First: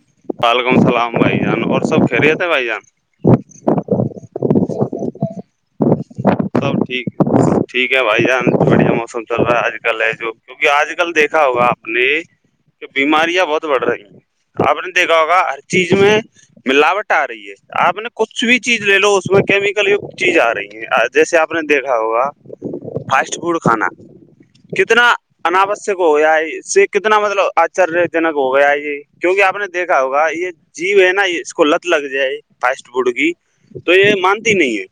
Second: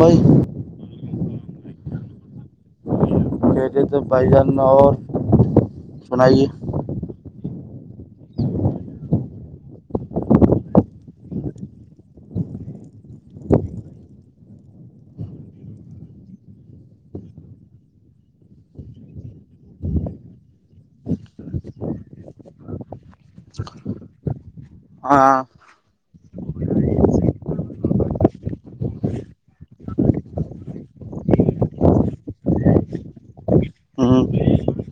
نہیںئی [inaudible] وعلیکمسلام بھائی جان اور سب کہ رہے تھے بھائی جان کتےے تھے بھائی جان اور سنائیے سب ٹھیکب ٹھیک ہے بھائی جان بڑھیا موسم چل رہا ہے آج کل ہے جو کیونکہ آج کل دیکھا ہوگا آپ نے کہ بیماریاں بہت بڑھ رہی ہیں آپ نے دیکھا ہوگا ہر چیز میں ملاوٹ آ رہی ہے آپ نے کچھ بھی چیز لے لو اس میں کیمیکل ی چیز آ رہی ہے جیسے آپ نے دیکھا ہوگا فاسٹ فوڈ کھانا کتنا ہاں اوش ہو گیا ہے اس کتنا مطلب آچر جنک ہو گیا ہے یہ کیوںکہ آپ نے دیکھا ہوگا یہ جی وہ ہے نا اس کو لت لگ جائے فاسٹ فوڈ کی تو یہ ہ مانتی نہیں ہے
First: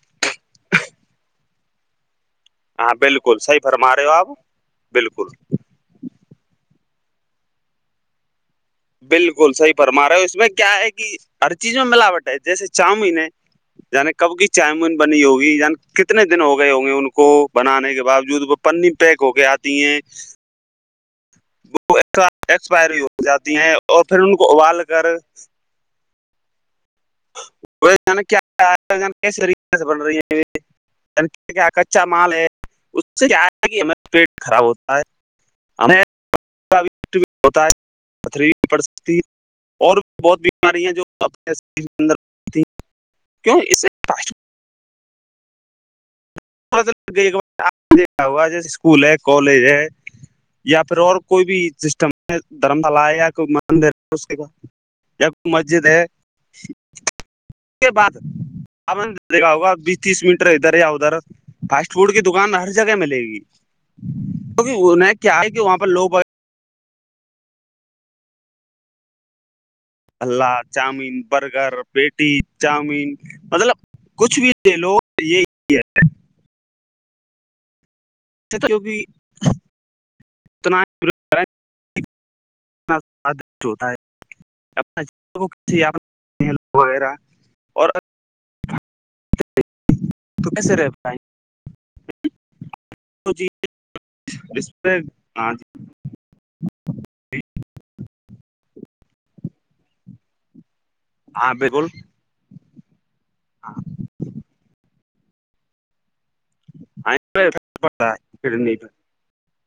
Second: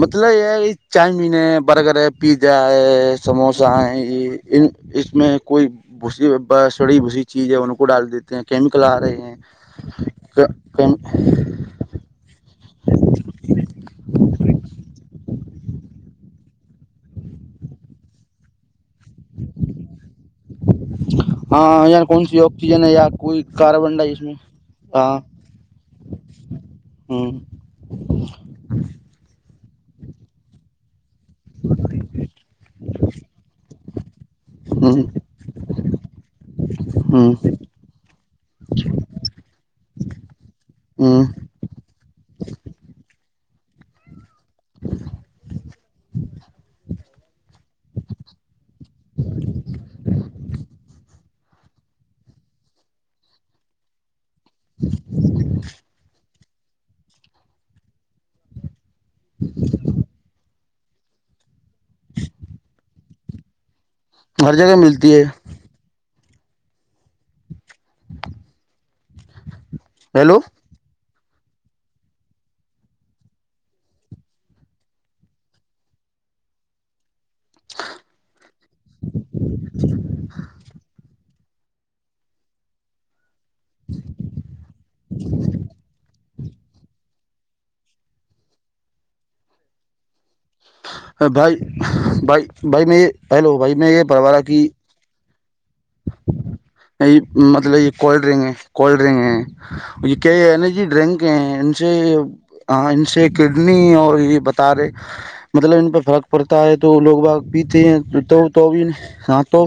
مطلب یہ یہ چاؤمین ہے برگر ہے پیزا ہاں ہے بالکل صحیح سموسہ فرما ہے رہے ہو آپ یہ ان اس بالکل میں کوئی بھ بسڑی بھسی چیز ہے ان کو ڈال دیتے ہیں کیمیکل آ رہے بالکل صحیح پرما رہے ہو اس میں کیا ہیں ہے کہرچ چیز میں ملاوٹ ہے جیسے چاؤمین ہے یعنی کب کی چاؤمین بنی ہوگی کتنے دن ہو گئے ہوں گے ان کو بنانے کے باوجود وہ پنی پیک ہو کے آتی ہیں [inaudible] ہاں وہ یار کون سی آکسیجن ہے ایکسپائری یا ہو کوئی جاتی ہیں کاربن ڈ اور پھر اس ان میں کو ابال کر ہاں ہوں [inaudible] ہو جان کیاس طریقے سے بن رہی ہیں [inaudible] کیا کچا مال ہے اس سے کیا آئے گی [inaudible] پیٹ خراب ہوتا ہے ہ ہوتا ہے [inaudible] پتھری پڑ سکتی ہے اور بہت بیمارییاں ہ جونے [inaudible] ر کیوں اس [inaudible] ج [inaudible] دیکھا ہوا جیسے اسکول ہے کالج ہے [inaudible] یا پھر اور کوئی بھی سسٹم دھرم شالا ہے یا کوئی مندر ہے اس کا جب مسجد ہے اس بعدند دیکھا ہوگا بیس تیس منٹر ادھر یا ادھر [inaudible] فاسٹ فوڈ کی دکان ہر جگہ ملے گی ہر کیکہ جگہ ملتی انہیں کیا ہے کہ وہاں پہ لوگ ب ہیلو اللہ چاؤمین برگر پیٹی چاؤمین مطلب کچھ بھی لے لو یہی ہے [inaudible] ہو کہ اتنا ات ہوتا ہے اپ وغیرہ اور ہاں بھائی بھائی بھائی میں یہ ہیلو بھائی میں یہ پروارہ کی ہ مطلب یہ کولڈ ڈرنک ہے کولڈ ڈرنک ہیں یہ کیا یہ انرجی ڈرنک ہاں ہیں ان بالکل سے ان سے کڈنی ہاں اور یہ بتا رہے مطلب ان پہ فرق پڑتا ہے تو لوگ باگ پیتے ہیں پڑتا تو ہے تو نہیں ہاں تو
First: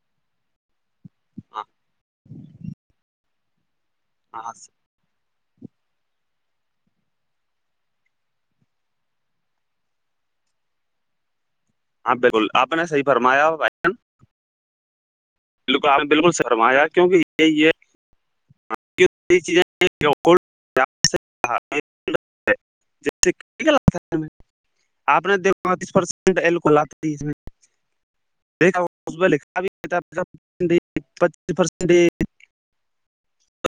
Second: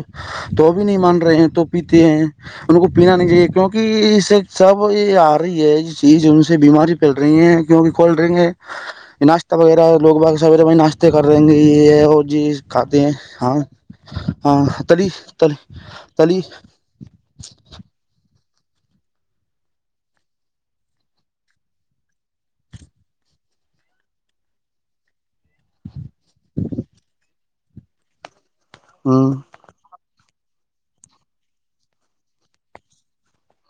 تو بھی نہیں مان رہے ہیں ہاں تو پیتے ہیں ان کو پینا نہیں چاہیے کیوںک سے ہاں ہاں سب یہ آ رہی ہے یہ چیز ان سے بیماری پھیل رہی ہے کیونکہ کولڈ ڈرنک ہے ناشت وغیرہ لو با سو ناشہ ک کر رہیں ہیں گ یہ وہ بالکل جیز آپ نے کھاتے صحیح ہیں فرمایا ہاں ہاں تلی تلی بالکل آپ نے بالکل تلی سرمایا کیونکہ یہ یہ چزیں جیسے آپ نے دیکھاس پرسینٹ ایل کو لاتا اس ہوں دیکھاچیس پر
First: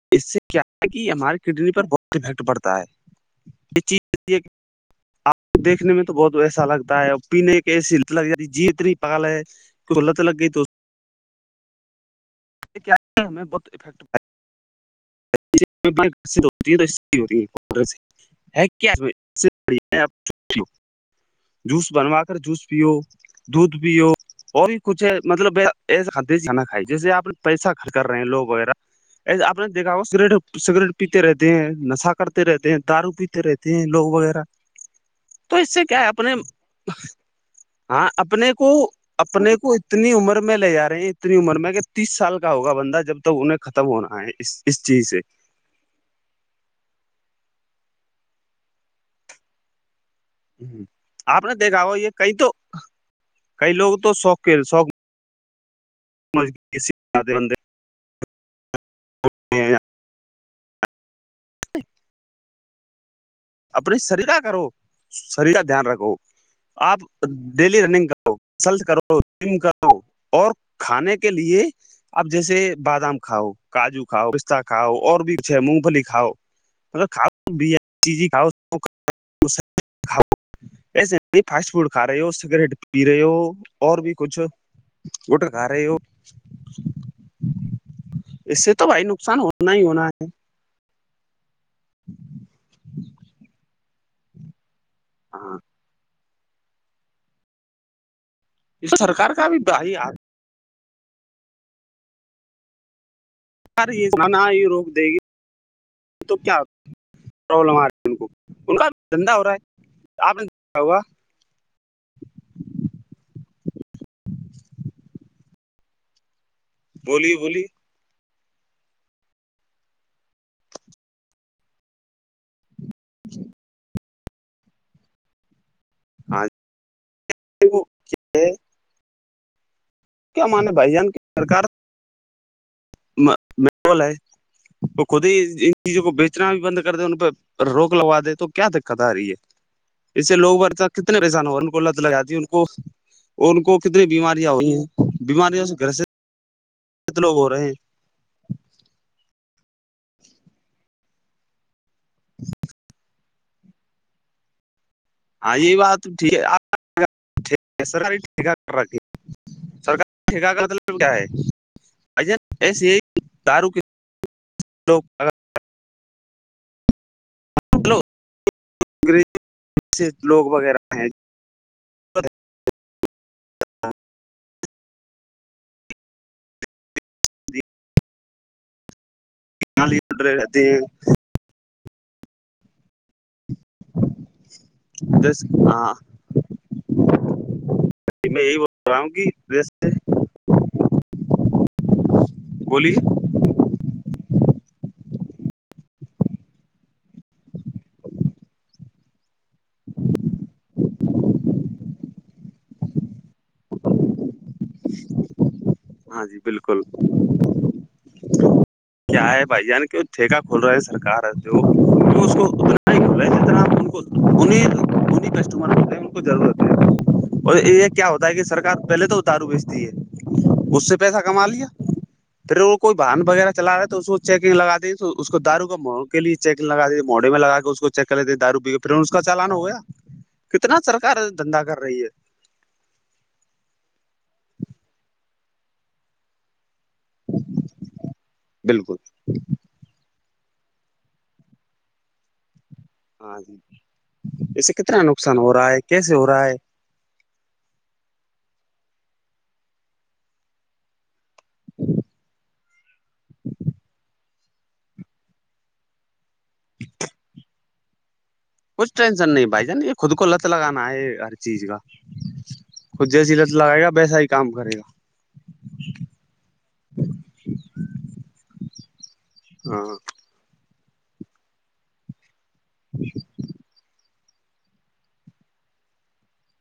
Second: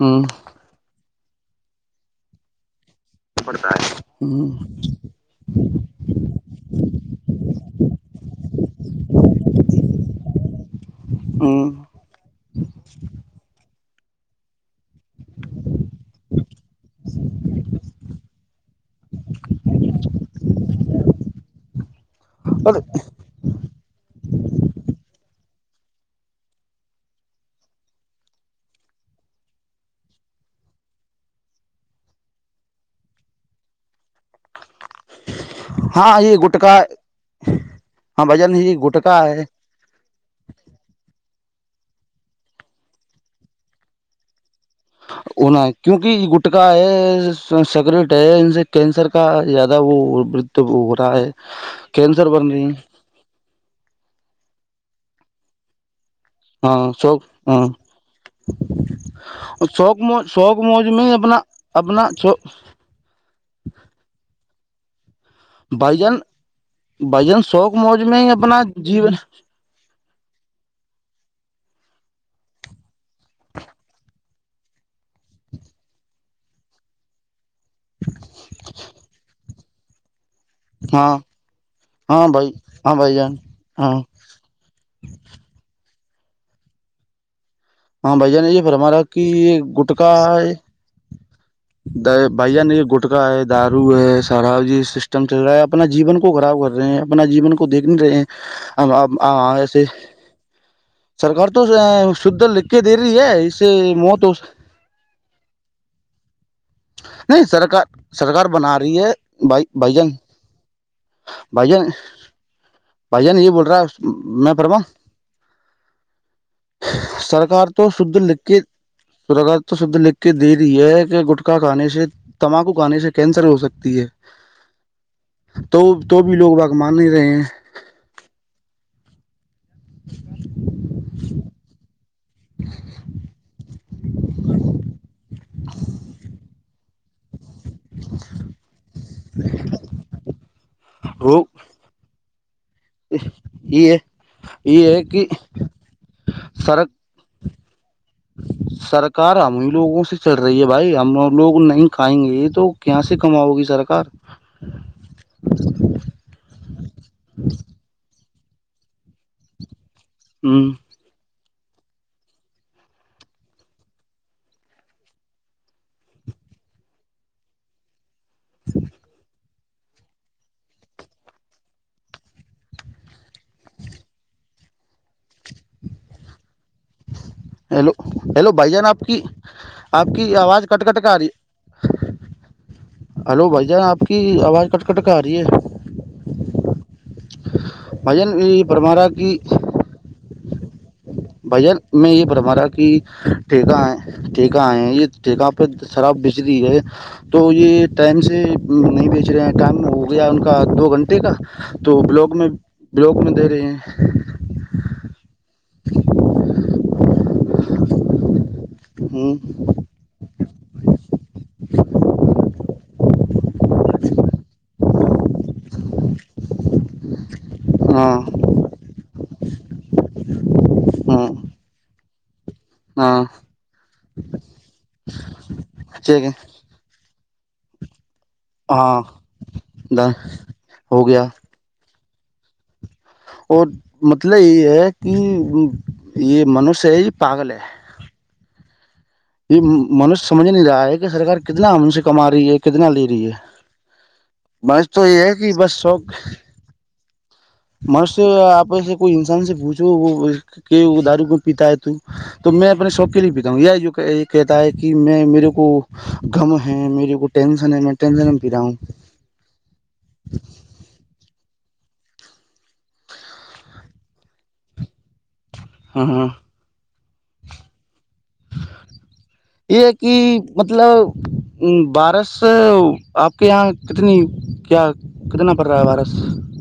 ہوں اس سے کیا ہے کہ ہماری کڈنی پر بہت افیکٹ پڑتا ہے پڑتا یہ ہے چیز ہوں آپ کو دیکھنے میں تو بہت ایسا لگتا ہے اور پینے کی ایسیت لگ جاتی ہے جی اتنی پال ہے کلت لگی ت ہوں ہمیں بت افیکٹ ہوتی تو کیا [inaudible] جوس بنوا کر جوس پیو دودھ پیو اور بھی کچھ مطلب ایسے کھادی کھانا کھائے جیسے آپ پیسہ کچ کر رہے ہیں لوگ وغیرہ ایسےپ نے دیکھا ہو سگریٹ سگریٹ پیتے رہتے ہیں نشا کرتے رہتے ہیں دارو پیتے رہتے ہیں لوگ وغیرہ [inaudible] تو اس سے کیا ہے ہاں اپنے یہ گٹکا ہاں بھائی اپنے جان کو یہ گٹکا ہے اپنے کو اتنی عمر میں لے جا رہے ہیں اتنی عمر میں کہ تیس سال کا ہوگا بندہ جب تک انہیں ختم ہونا ہے اس اس چیز سے کونار کیونکہ یہ گٹکا ہے سکریٹ ہے ان سے کینسر کا زیادہ وہ جب وہ ہو رہا ہے آپ نے دیکھا ہو یہ کینسر کئی تو بن رہی کئی لوگ تو سوک سو ہاں شوک ہاں شوق م شوق مج میں اپنا اپنا چو اپنی سریرا کرو شریر کا دھیان بھائی رکھو جان آپ بھائی جان شوق ڈیلی موج رننگ میں ہی اپنا کرول جیون کرو جم کرو اور کھانے کے لیے آپ جیسے بادام کھاؤ کاجو کھاؤ کتا کاؤ اور بھی کچھ ہے مونگ پلی کاؤ مطلب کھؤ کھؤ کھاؤ ایسے ہاں نہیں فاسٹ فوڈ کھا رہے ہاں ہو بھائی سگریٹ ہاں پی بھائی رہے ہو جان ہاں اور بھی کچھ گٹ کا رہے ہو ہاں بھائی جان اس یہ سے تو ہمارا بھائی کہ نقصان یہ ہونا ہی ہونا گٹکا ہے بھائی ج نہیں یہ گٹکا ہے دارو ہے سارا جی سسٹم چل رہا ہاں ہے اپنا جیون کو خراب کر رہے ہیں اپنا جیون کو دیکھ نہیں رہے ہیں اس ہم سرکار کا ہ بھی ایسے بھائی سرکار تو شھ لکھ کے دے رہی ہے اس سے یہ موت ہی روک دے گی تو کیا نہیں پرابلم آ سرکار رہی سرکار ان بنا کا رہی ہے دھندا ہو رہا بھائی بھائی جان آپ نے دیکھا ہوگا بھائی جان بھائی جان یہ بول رہا میں پرمان [inaudible] بولی بولی تو سوددھ لت سگ تو شد لکھ کے دے رہی ہے کہ گٹکا کھانے سے تماکو کھانے سے کینسر ہو سکتی ہے تو تو بھی ہاں لوگ باغ مان ہی رہے ہیں [unintelligible] کیا مانے بھائی جان کی سر مول ہے وہ خود ہی ان چیزوں کو بیچنا بھی بند کر د ان پہ روک لگوا دے تو کیا دقت آ رہی ہے اس سے لووں ب کتنے وہ پریشان ہو لت لگاتی ان کو ان کو یہ ہے کتنی بیماریاں ہوئی ہیں بیماریاوں سے گھر سے سڑک کت لوگ ہو رہے ہیں سرکار ہمیں لوگوں سے چل رہی ہے بھائی ہم لوگ نہیں کھائیں گے یہ تو کیااں سے کماؤ گی سرکار ہاں یہی بات تو ٹھیک ہے آپ سریک رھی ہگا ہ ال کیا ہے اج ایسی ہے کہ داروں کے لوگ اگر و انگریز سے لوگ وغیرہ ہیں ا ہیلو ہیلو بھائی جان آپ کی آپ کی رہتے آواز کٹ کٹ کر آ رہی ہے ہلو بھائی جان آپ کی آواز کٹ کٹ کے آ ہیں رہی ہے ہاں بھائی جان میں یہی یہ بول رہا برمارا ہوں گ سے بھیا میں یہ برما رہا کہ ٹھیکا ہے ٹھیکا ہے یہ ٹھیکا پہ شراب بجلی ہے تو یہ ٹائم سے نہیں بیچ رہے ہیں کام میں ہو گیا ان کا دو گھنٹے کا تو بلاگ میں بلاوک میں دے رہے ہیں ہاں جی بالکل کیا ہیں ہے بھائی ان کہ ٹھیکہ کھول رہا ہے سرکار جو اس کو ا ک اسی طرح ان کو ان ان کسٹمر بتے ہیں ان کو ضرورت ہے اور یہ کیا ہاں ہوتا ہے کہ سرار پہلے تو دارو بیچتی ہے اس سے پیسہ ہاں کما لیا پھر وہ کوئی واہن ہاں وغیرہ چلا رہا ہے تو اس کو چیکنگ لگا دیںے اس کو دارو کا م کے ٹھیک ہے لیے چیک لگا دیے موڑے میں لگا کے اس کو چلے تھے دارو پی پھر ہاں اس کا چالانا ہو گیا کتنا ہو گیا سرکار دندا کر رہی ہے اور مطلب یہ ہے کہ یہ منوش ہے یہ پاگل ہے بالکل یہ منش سمجھ نہیں رہا ہے کہ سرار کتنا ان سے کما رہی ہے کتنا لے ہاں جی اس سے بس کتنا تو یہ ہے نقصان کہ ہو بس رہا شوق کیسے ہو رہا ہے مر سے آپ سے کوئی انسان سے بوھو وہ کہ دارو کو پیتا ہے تو تو میں اپنے شوق کے لیے بتا ہوں یہ کہتا ہے کہ میں میرے کو غم ہے میرے کو ٹینشن ہے میں ٹینشن میں پی رہا ہوں کچھ ٹینشن نہیں بھائی جان یہ خود کو لت لگانا ہے ہر چیز کا خود جیسی لت لگائے گا ویسا ہی کام کرے گا ہاں ہاں گا یہ ہاں ہے کہ مطلب بارش آپ کے یہاں کتنی کیا کتنا پڑ رہا ہے بارس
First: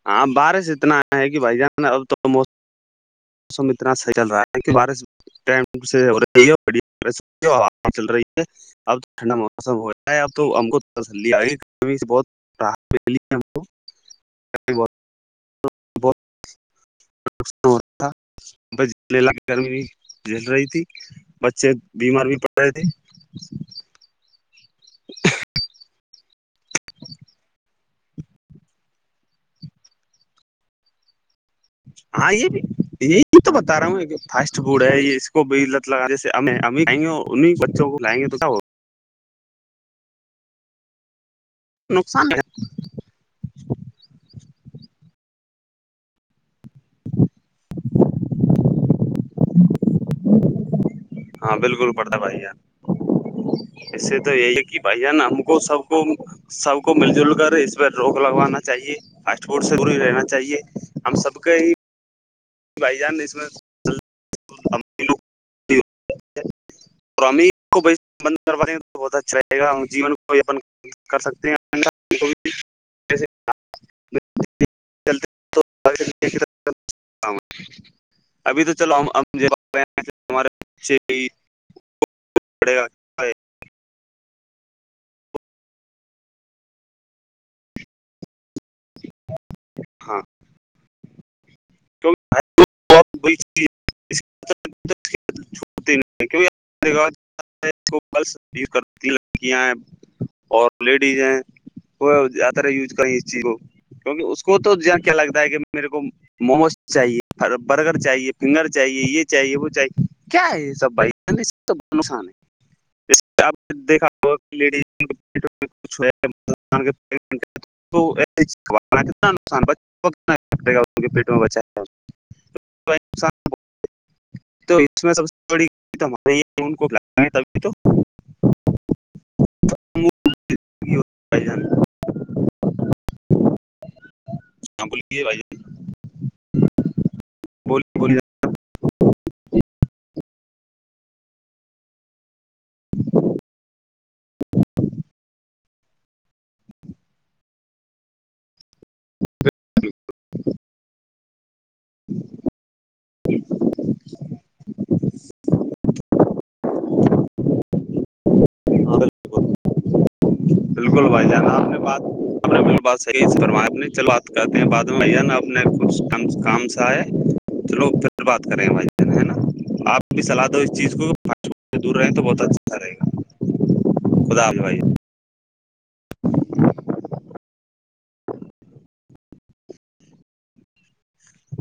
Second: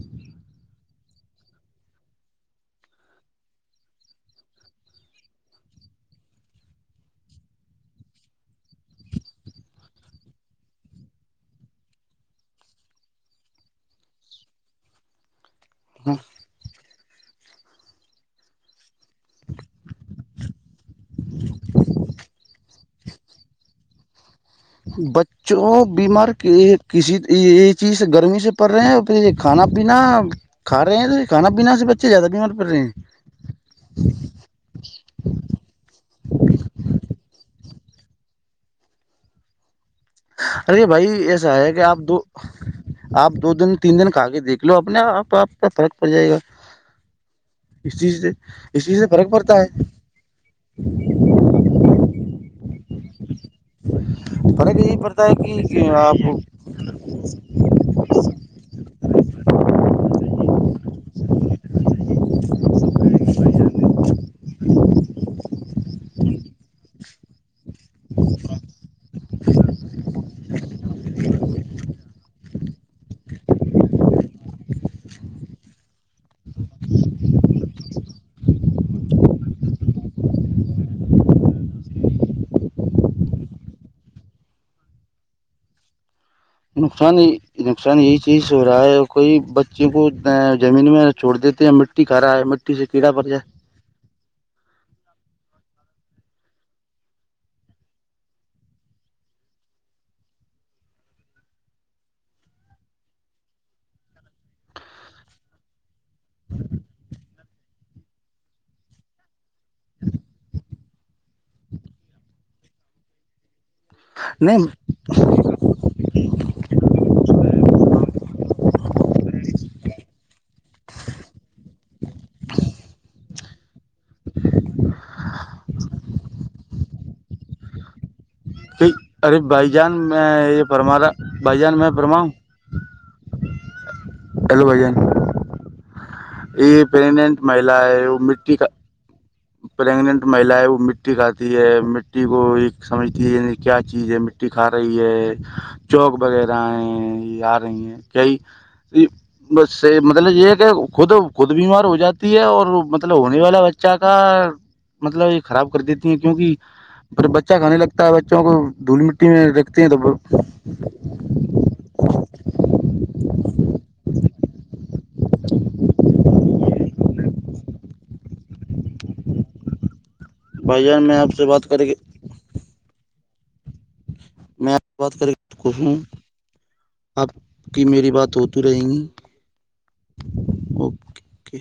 ہاں بارش اتنا آ ہے کہ بھائی جان اب تووم موسم اتنا صحیح چل رہا ہے کہ بارش ٹم سے ہو رہی ہےڑ چل رہی ہے اب تو ٹھنڈا موسم ہو جا ہے اب تو ہم کو تسلی آ گیھی بہت ر تھا گمی جل رہی تھی بچے بیمار بھی پڑ رہے تھے بچ جو بیمار کسی یہ چیز گرمی سے پڑ رہے ہیں پھر یہ کھانا پینا کھا رہے ہیں تھے ہاں یہ بھی یہ تو بتا رہا ہوں فاسٹ فوڈ ہے یہ اس کو بھی ل جی ا آائیں گے ان بچوں کو لائیں گے تو ہو ارے بھائی ایسا ہے کہ آپ دو نقصان ہے آپ دو دن تین دن کا کے دیکھ لو اپنے آپ آپ کا فرق پڑ جائے گا [unintelligible] اس چیز سے اس چیز سے فرق پڑتا ہے ہاں بالکل پڑتا بھائی یار ایسے تو یہی ہے فرق کہ بھائی ن پڑتا ہم کو ہے سب کہ کو آپ سب کو مل جل کر اس پہ روک لگوانا چاہیے فاسٹ فوڈ سے بی رہنا چاہیے ہم سب کے ہی بھ جان اس میں ب ج اور امی کو ب بند کروانے تو بہت اچھاے گا ہم جیون میں کو کر سکتے ہیں [unintelligible] ابھی تو چلو ہمار پڑے گا نقصان یہ نقصان یہی چیز ہو رہا ہے کوئی بچے کو ہاں زمین میں چھو دیتے ہیں مٹی کھا ہے مٹی سے کیڑا پڑ جائے [unintelligible] یز کر لڑکیاں ہیں اور لیڈیز ہیں ہو ایا تر یوز کر اس چیز کو کیونکہ اس کو تو ج کیا لگتا ہے کہ میرے کو م برگر چاہیے فنگر چاہیے یہ چاہیے وہ چاہیے کیا ہے یہ سب بھائی نقان ہے دیکااچ نہیں س ناقصانا پیٹ ب تو اس میں سب سے بڑی تو مارے تو ان کو ہے تبھی تو ارے بھائی جان میں یہ فرما بولیے رہا بھائی جان میں فرماؤں [unintelligible] بھ ہاں جان بلیے بائی یہ پرگنےنٹ مہلا ہے بولیے بولیے مٹی کا پیگنٹ مہی ہے وہ مٹی کھاتی ہے مٹی کو ایک سمجھتی ہے کیا چیز ہے مٹی کھا رہی ہے چوک وغیرہ ہیں یہ آ رہی ہیں کئی ب مطلب یہ ہے کہ خود خود بیمار ہو جاتی ہے اور مطلب ہونے والا بچہ کا مطلب یہ خراب کر دیتی کیونکہ پھر بچہ کھانے لگتا ہے بچوں کو ہاں دھول مٹی بالکل میں رکھتے ہیں تو میں بات ات چلو بات کہتے ہیں بعد میں نا اپنے کچھ کام سے آئے تووگ پھر بات کریں بھائیا ج بھی صلاح دو اس چیز کو پانچٹ سے دور رہے تو بہت اچھا رہ گا خدا حافظ بھائی میں آپ بات کر ہوں آپ کی میری بات ہوتی رہے گی اوکے اوکے